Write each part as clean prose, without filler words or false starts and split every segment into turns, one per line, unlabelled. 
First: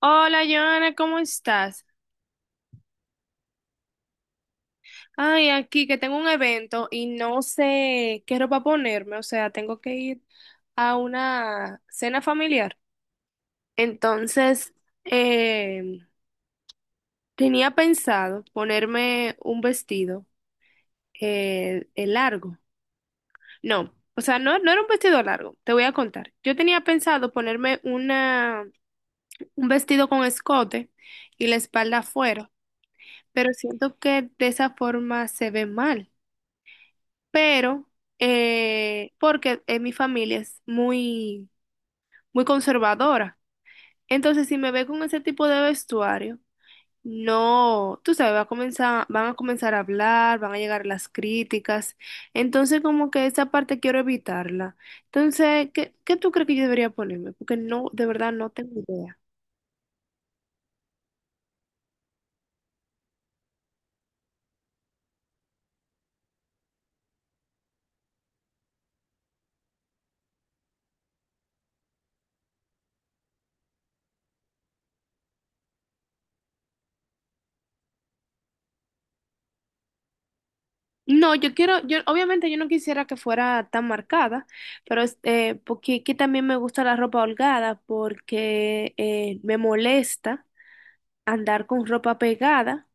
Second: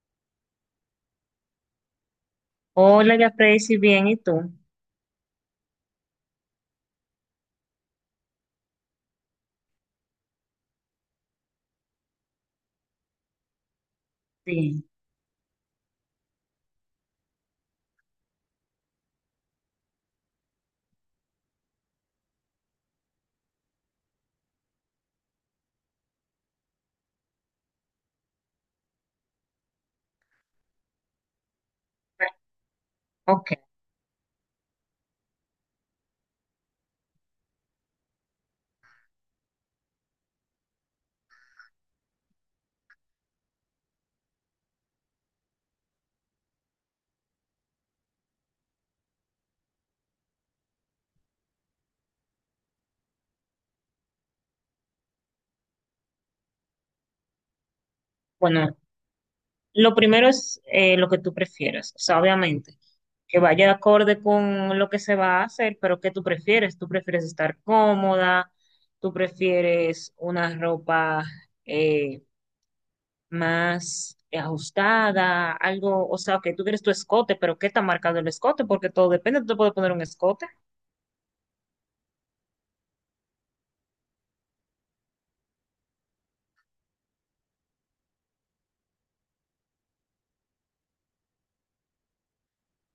Hola, Joana, ¿cómo estás?
Hola, ya si bien, ¿y tú?
Ay, aquí que tengo un evento y no sé qué ropa ponerme, o sea, tengo que ir a una cena familiar. Entonces,
Sí.
eh, tenía pensado ponerme un vestido largo. No, o sea, no era un vestido largo, te voy a contar. Yo tenía pensado ponerme un vestido con escote y la espalda afuera,
Ok,
pero siento que de esa forma se ve mal. Pero porque en mi familia es muy, muy conservadora. Entonces, si me ve con ese tipo de vestuario, no, tú sabes, van a comenzar a hablar, van a llegar las críticas. Entonces, como que esa parte quiero evitarla. Entonces, ¿qué tú crees que yo debería ponerme? Porque no, de verdad no
bueno,
tengo idea.
lo primero es lo que tú prefieras, o sea, obviamente, que vaya de acorde con lo que se va a hacer, pero ¿qué tú prefieres? ¿Tú prefieres estar cómoda? ¿Tú prefieres una ropa eh, más ajustada? Algo, o sea, que tú quieres tu escote, pero ¿qué está marcado el escote? Porque todo depende, tú te puedes poner un escote.
No, yo quiero, yo obviamente yo no quisiera que fuera tan marcada, pero este, porque aquí también me gusta la ropa holgada porque me molesta andar con ropa pegada.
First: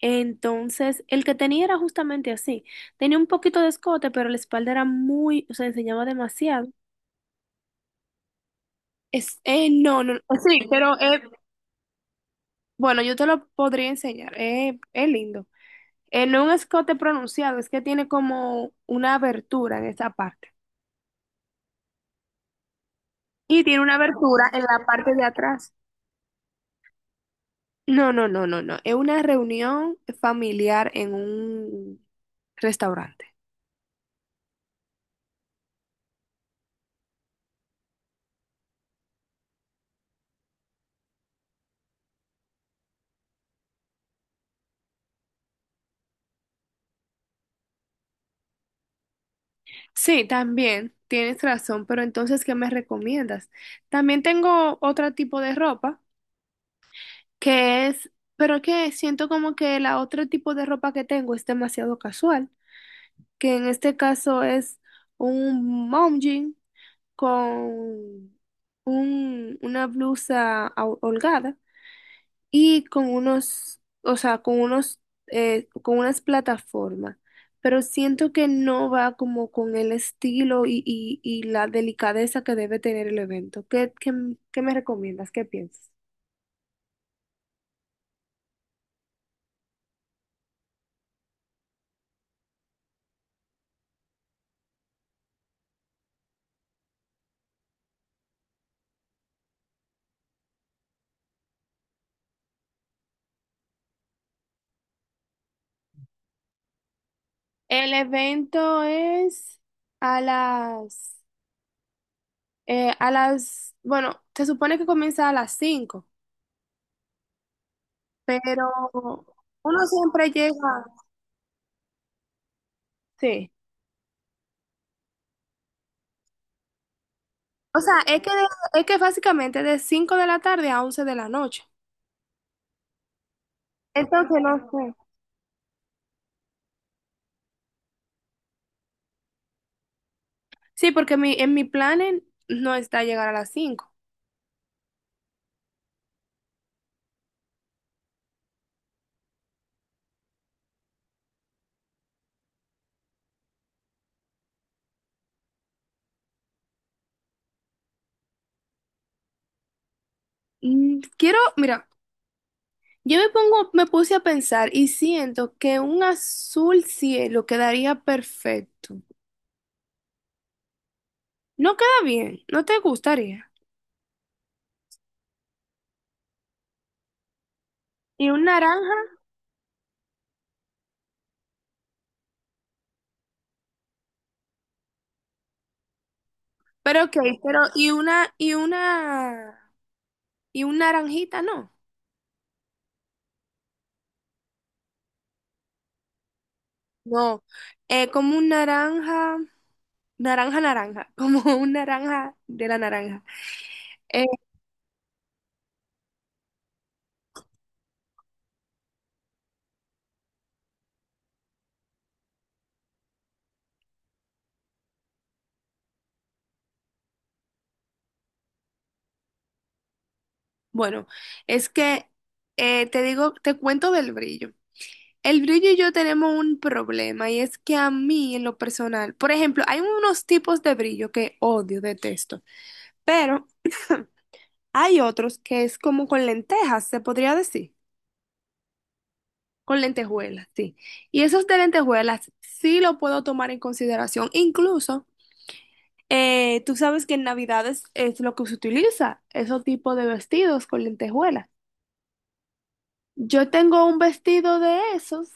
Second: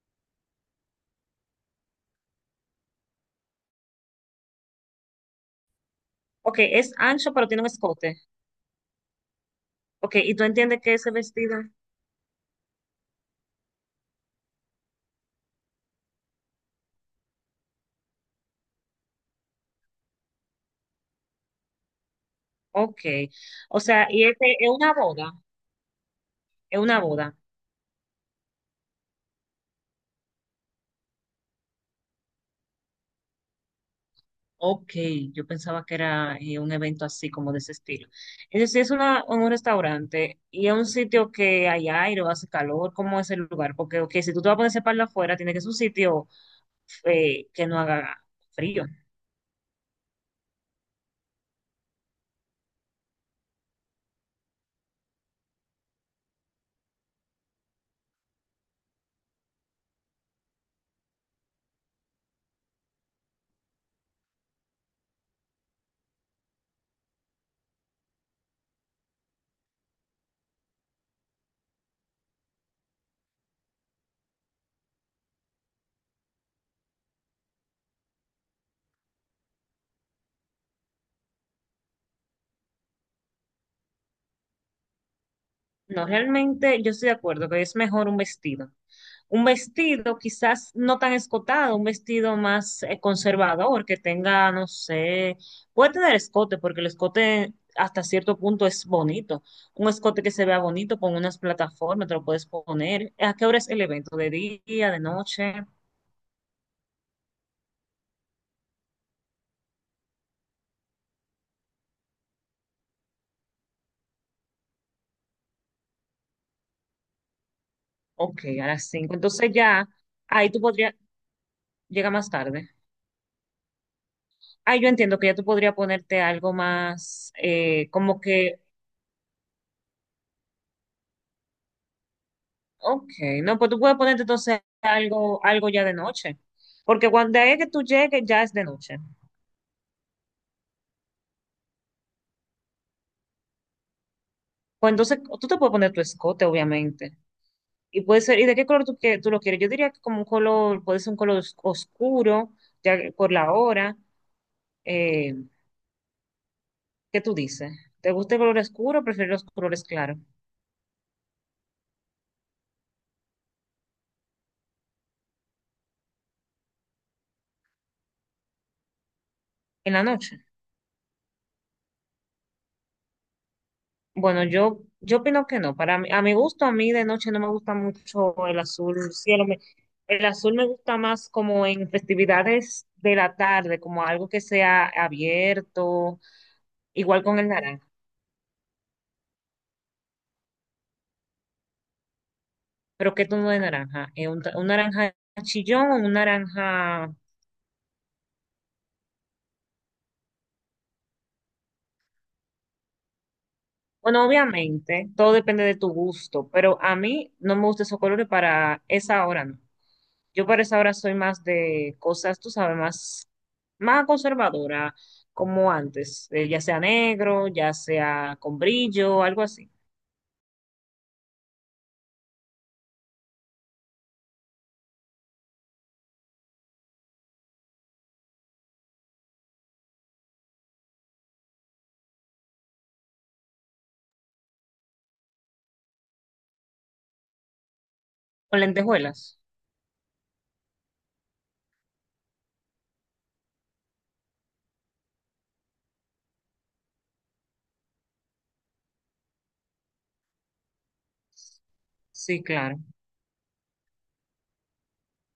Entonces, el que tenía era justamente así. Tenía un poquito de escote, pero la espalda era muy, o sea, enseñaba
Ok,
demasiado.
es ancho, pero tiene un escote.
No, no,
Ok,
no,
¿y tú
sí,
entiendes qué
pero
es el vestido?
bueno, yo te lo podría enseñar. Es lindo. No es un escote pronunciado, es que tiene como una abertura en esa parte.
Ok.
Y
O
tiene una
sea, y
abertura
este
en
es
la
una
parte de
boda,
atrás.
es una boda.
No, no, no, no, no. Es una reunión familiar en un restaurante.
Ok, yo pensaba que era un evento así como de ese estilo. Es decir, es una, un restaurante y es un sitio que hay aire o hace calor, ¿cómo es el lugar? Porque, ok, si tú te vas a poner ese palo afuera, tiene que ser un sitio que no haga frío.
Sí, también tienes razón, pero entonces, ¿qué me recomiendas? También tengo otro tipo de ropa que es, pero que siento como que la otro tipo de ropa que tengo es demasiado casual, que en este caso es un mom jean con una blusa holgada. Y con unos, o sea, con unas plataformas, pero siento que no va como con el estilo y la delicadeza que debe tener el evento. ¿Qué me recomiendas? ¿Qué piensas?
No, realmente yo estoy de acuerdo que es mejor un vestido. Un vestido quizás no tan escotado, un vestido más conservador que tenga, no sé, puede tener escote porque el escote hasta cierto punto es bonito. Un escote que se vea bonito con unas plataformas, te lo puedes poner. ¿A qué hora es el evento? ¿De día, de noche?
El evento es a las, bueno, se supone que comienza a las 5,
Ok, a
pero
las 5. Entonces
uno
ya,
siempre
ahí tú
llega,
podrías, llega más tarde.
sí.
Ah, yo entiendo que ya tú podrías ponerte algo más,
O sea,
como que
es que básicamente de 5 de la tarde a 11 de la noche.
Ok, no, pues tú puedes ponerte
Entonces,
entonces
no sé.
algo, algo ya de noche, porque cuando es que tú llegues ya es de noche.
Sí, porque mi, en mi plan no está llegar a las 5.
Pues entonces tú te puedes poner tu escote, obviamente. Y puede ser, ¿y de qué color tú, que, tú lo quieres? Yo diría que como un color, puede ser un color oscuro, ya que por la hora. Eh, ¿Qué tú dices? ¿Te gusta el color oscuro o prefieres los colores claros?
Quiero, mira, me puse a pensar y siento que un azul cielo quedaría perfecto.
En la noche.
No queda bien, no te gustaría.
Bueno, yo opino que no. Para mí, a mi gusto, a mí de noche no me gusta
Y un
mucho el
naranja,
azul cielo. Me- el azul me gusta más como en festividades de la tarde, como algo que sea abierto,
pero ok,
igual con el
pero
naranja.
y una, y una, y un naranjita, no.
Pero ¿qué tono de naranja? Un naranja chillón o un naranja
No, como un naranja, naranja, naranja, como un naranja de la naranja.
Bueno,
Eh,
obviamente, todo depende de tu gusto, pero a mí no me gustan esos colores para esa hora, no. Yo para esa hora soy más de cosas, tú sabes, más, más conservadora, como antes, ya sea negro, ya sea con brillo, algo así.
bueno, es que te cuento del brillo. El brillo y yo tenemos un problema y es que a mí en lo personal, por ejemplo, hay unos tipos de brillo que odio, detesto, pero hay otros que es como con lentejas, se podría decir,
Con lentejuelas.
con lentejuelas, sí. Y esos de lentejuelas sí lo puedo tomar en consideración. Incluso, tú sabes que en Navidades es lo que se utiliza, esos tipos de vestidos con lentejuelas.
Sí, claro.
Yo tengo un vestido de esos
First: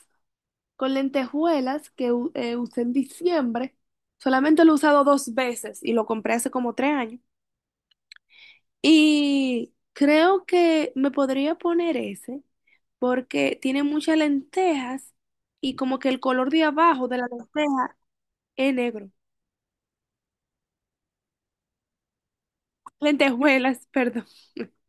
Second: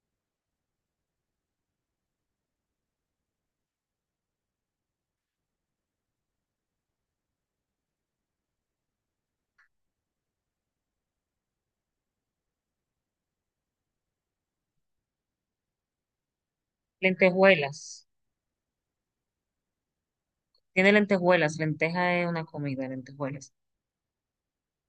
con lentejuelas que usé en diciembre. Solamente lo he usado dos veces y lo compré hace como 3 años. Y creo que me podría poner ese porque tiene muchas lentejas y como que el color de abajo de la lenteja
Lentejuelas.
es negro.
Tiene lentejuelas. Lenteja es una comida, lentejuelas.
Lentejuelas, perdón.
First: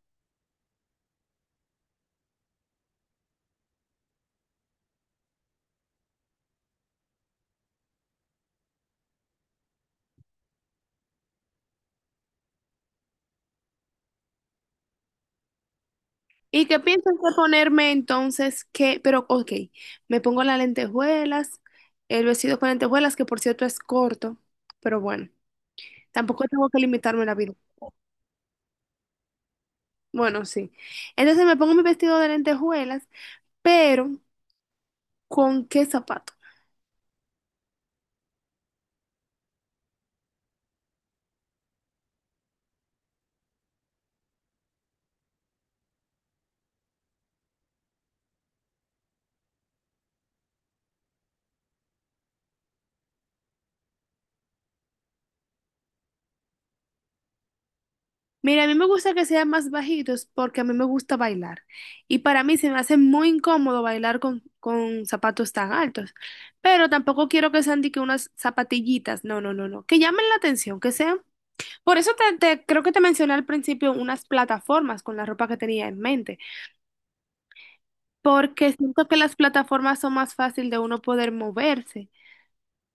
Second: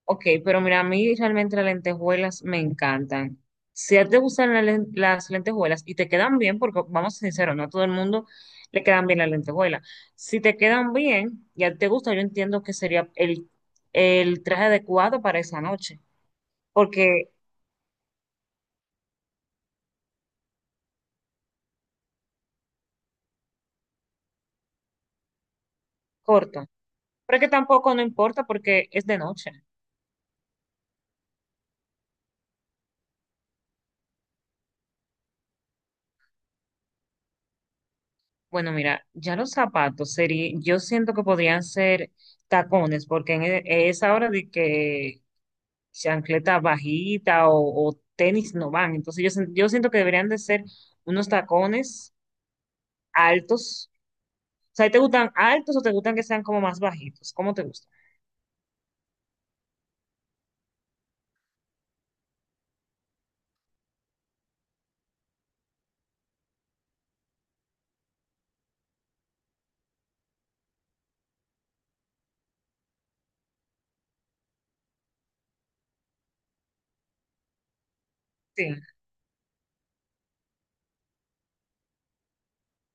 Ok, pero mira, a mí realmente las lentejuelas me encantan. Si a ti te gustan la las lentejuelas y te quedan bien, porque vamos sinceros, no a todo el mundo le quedan bien las lentejuelas. Si te quedan bien y a ti te gusta, yo entiendo que sería el traje adecuado para esa noche,
¿Y qué piensas
porque
de ponerme entonces? Pero ok, me pongo las lentejuelas, el vestido con lentejuelas, que por cierto es corto, pero bueno, tampoco
corto.
tengo que limitarme la
Pero es que
vida.
tampoco no importa porque es de noche.
Bueno, sí. Entonces me pongo mi vestido de lentejuelas, pero ¿con qué zapato?
Bueno, mira, ya los zapatos sería, yo siento que podrían ser tacones, porque en esa hora de que chancleta bajita o tenis no van. Entonces yo, yo siento que deberían de ser unos tacones altos. O sea, ¿te gustan altos o te gustan que sean como más bajitos? ¿Cómo te gustan?
Mira, a mí me gusta que sean más bajitos porque a mí me gusta bailar. Y para mí se me hace muy incómodo bailar con zapatos tan altos. Pero tampoco quiero que sean de que unas zapatillitas. No, no, no, no. Que llamen la atención, que sean. Por eso creo que te mencioné al principio unas plataformas con la ropa que tenía en mente.
Sí,
Porque siento que las plataformas son más fácil de uno poder moverse.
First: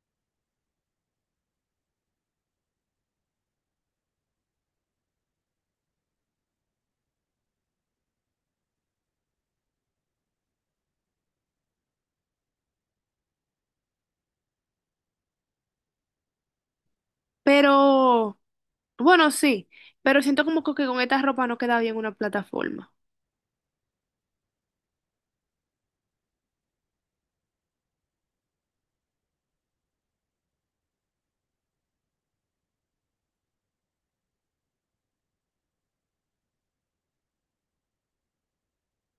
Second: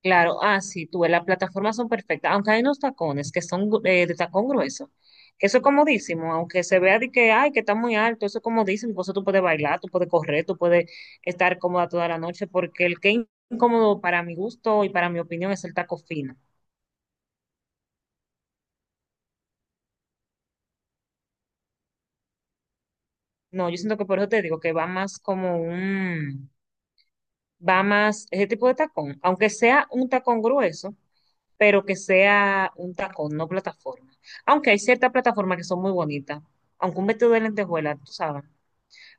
claro. Ah, sí, tú, ves, las plataformas son perfectas, aunque hay unos tacones que son de tacón grueso. Que Eso es comodísimo, aunque se vea de que, ay, que está muy alto, eso es comodísimo, por eso tú puedes bailar, tú puedes correr, tú puedes estar cómoda toda la noche, porque el que es incómodo para mi gusto y para mi opinión es el taco fino.
Pero. Bueno, sí, pero siento como que con esta ropa no queda bien una plataforma.
No, yo siento que por eso te digo que va más como un, va más ese tipo de tacón, aunque sea un tacón grueso, pero que sea un tacón, no plataforma. Aunque hay ciertas plataformas que son muy bonitas, aunque un vestido de lentejuela, tú sabes,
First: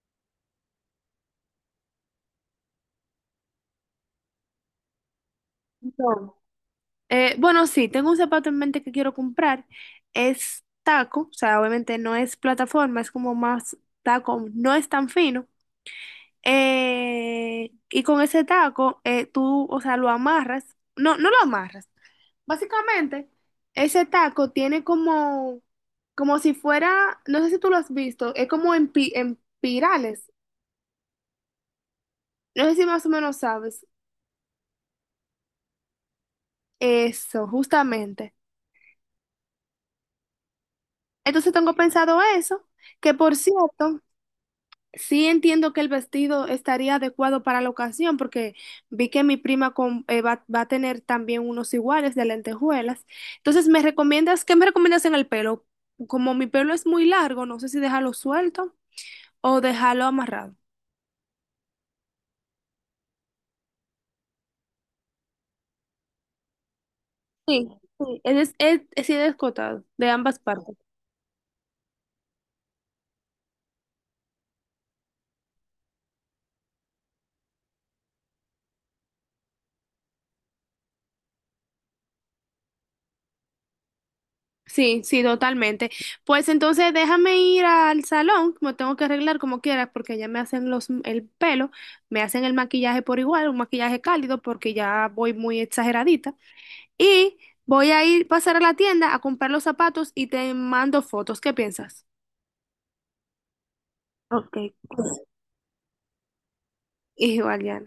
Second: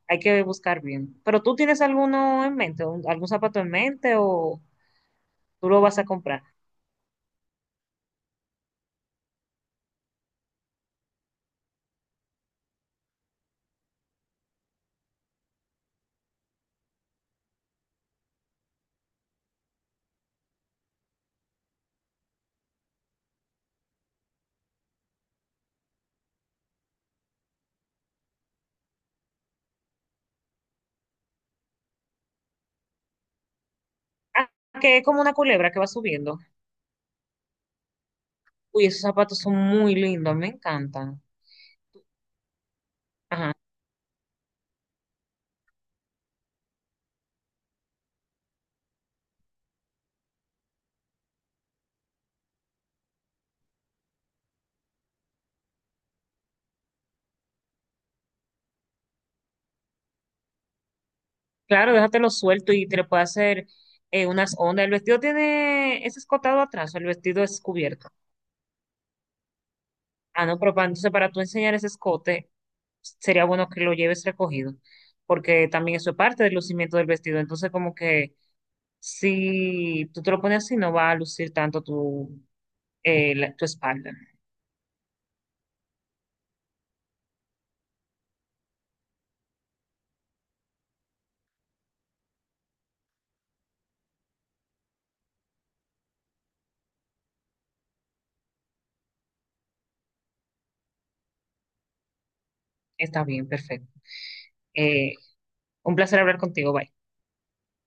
hay que buscar bien. Pero tú tienes alguno en mente, algún zapato en mente o tú lo vas a
No.
comprar.
Bueno, sí, tengo un zapato en mente que quiero comprar. Es taco, o sea, obviamente no es plataforma, es como más taco, no es tan fino. Y con ese taco, tú, o sea, lo amarras. No, no lo amarras. Básicamente, ese taco tiene como, como si fuera, no sé si tú lo has visto, es como en, en pirales. No sé si más o menos sabes.
Ah, que es como una culebra que va subiendo.
Eso, justamente.
Uy, esos zapatos son muy lindos, me encantan.
Entonces tengo pensado eso, que por
Ajá.
cierto, sí entiendo que el vestido estaría adecuado para la ocasión, porque vi que mi prima va a tener también unos iguales de lentejuelas. Entonces, qué me recomiendas en el pelo? Como mi pelo es muy largo, no sé si dejarlo suelto o dejarlo amarrado.
Claro, déjatelo suelto y te le puede hacer unas ondas. El vestido tiene, es escotado atrás, o el vestido es
Sí,
cubierto.
sí, es sí, descotado, de ambas
Ah, no, pero
partes.
para, entonces para tú enseñar ese escote, sería bueno que lo lleves recogido, porque también eso es parte del lucimiento del vestido. Entonces, como que si tú te lo pones así, no va a lucir tanto tu, tu espalda.
Sí, sí, totalmente. Pues entonces déjame ir al salón, me tengo que arreglar como quieras porque ya me hacen los el pelo, me hacen el maquillaje por igual, un maquillaje cálido porque ya voy muy exageradita y voy a ir pasar a la tienda a comprar los zapatos y te mando fotos. ¿Qué piensas?
Está bien, perfecto.
Ok.
Eh, un placer hablar contigo, bye.
Igual, ya.